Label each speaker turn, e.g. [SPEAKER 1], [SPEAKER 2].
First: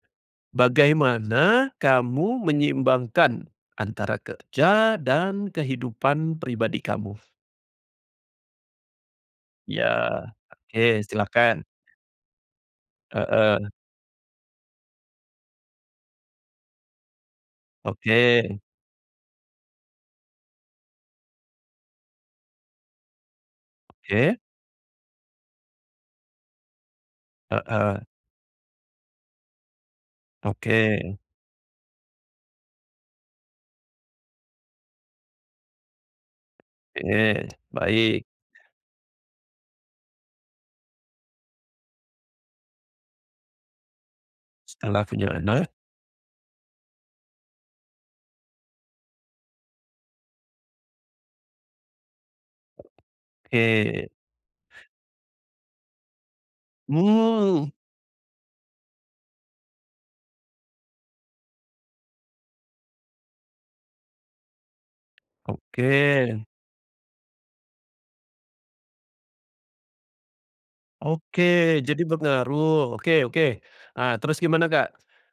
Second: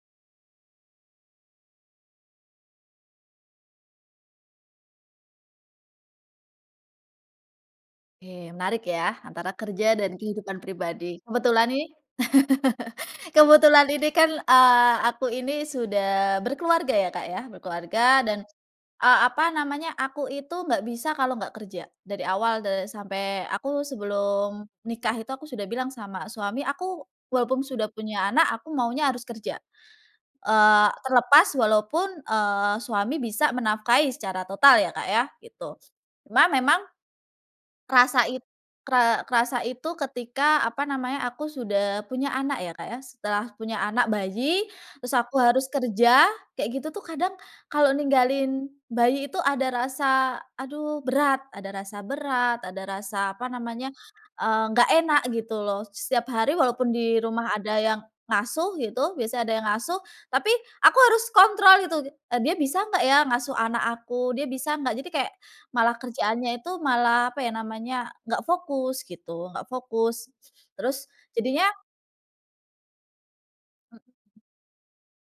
[SPEAKER 1] Bagaimana kamu menyeimbangkan antara kerja dan kehidupan pribadi kamu?
[SPEAKER 2] Oke, menarik ya, antara
[SPEAKER 1] Ya
[SPEAKER 2] kerja dan kehidupan
[SPEAKER 1] oke,
[SPEAKER 2] pribadi.
[SPEAKER 1] silakan.
[SPEAKER 2] Kebetulan nih
[SPEAKER 1] Heeh.
[SPEAKER 2] kebetulan Ini kan, eee, aku ini sudah berkeluarga ya, Kak, ya. Berkeluarga dan,
[SPEAKER 1] Oke.
[SPEAKER 2] eee, apa namanya, aku itu nggak bisa kalo nggak kerja, dari awal de sampai aku
[SPEAKER 1] Oke.
[SPEAKER 2] sebelum nikah itu aku sudah bilang sama suami, "Aku walaupun sudah
[SPEAKER 1] Heeh.
[SPEAKER 2] punya anak, aku maunya harus kerja." Eee,
[SPEAKER 1] Oke.
[SPEAKER 2] terlepas walaupun, eee, suami bisa menafkahi secara total ya, Kak, ya, gitu. Cuma memang,
[SPEAKER 1] Oke.
[SPEAKER 2] rasa
[SPEAKER 1] Baik.
[SPEAKER 2] it kera kerasa itu ketika apa namanya, aku sudah punya anak ya, Kak, ya. Setelah punya anak bayi
[SPEAKER 1] Setelah
[SPEAKER 2] terus
[SPEAKER 1] punya
[SPEAKER 2] aku harus
[SPEAKER 1] anak.
[SPEAKER 2] kerja, kayak gitu tuh kadang, kalau ninggalin bayi itu ada rasa aduh berat, ada rasa berat, ada rasa apa namanya,
[SPEAKER 1] Oke.
[SPEAKER 2] eee, nggak enak gitu loh. Setiap hari walaupun di rumah
[SPEAKER 1] Mmm.
[SPEAKER 2] ada yang ngasuh gitu, biasanya ada yang ngasuh, tapi aku harus kontrol gitu. "D Dia bisa nggak ya ngasuh anak aku? Dia bisa nggak?" Jadi kayak malah
[SPEAKER 1] Oke.
[SPEAKER 2] kerjaannya itu malah apa ya namanya, nggak fokus gitu, nggak fokus. Terus
[SPEAKER 1] Oke
[SPEAKER 2] jadinya
[SPEAKER 1] jadi pengaruh, oke oke.
[SPEAKER 2] Mmm.
[SPEAKER 1] Ah, terus gimana, Kak?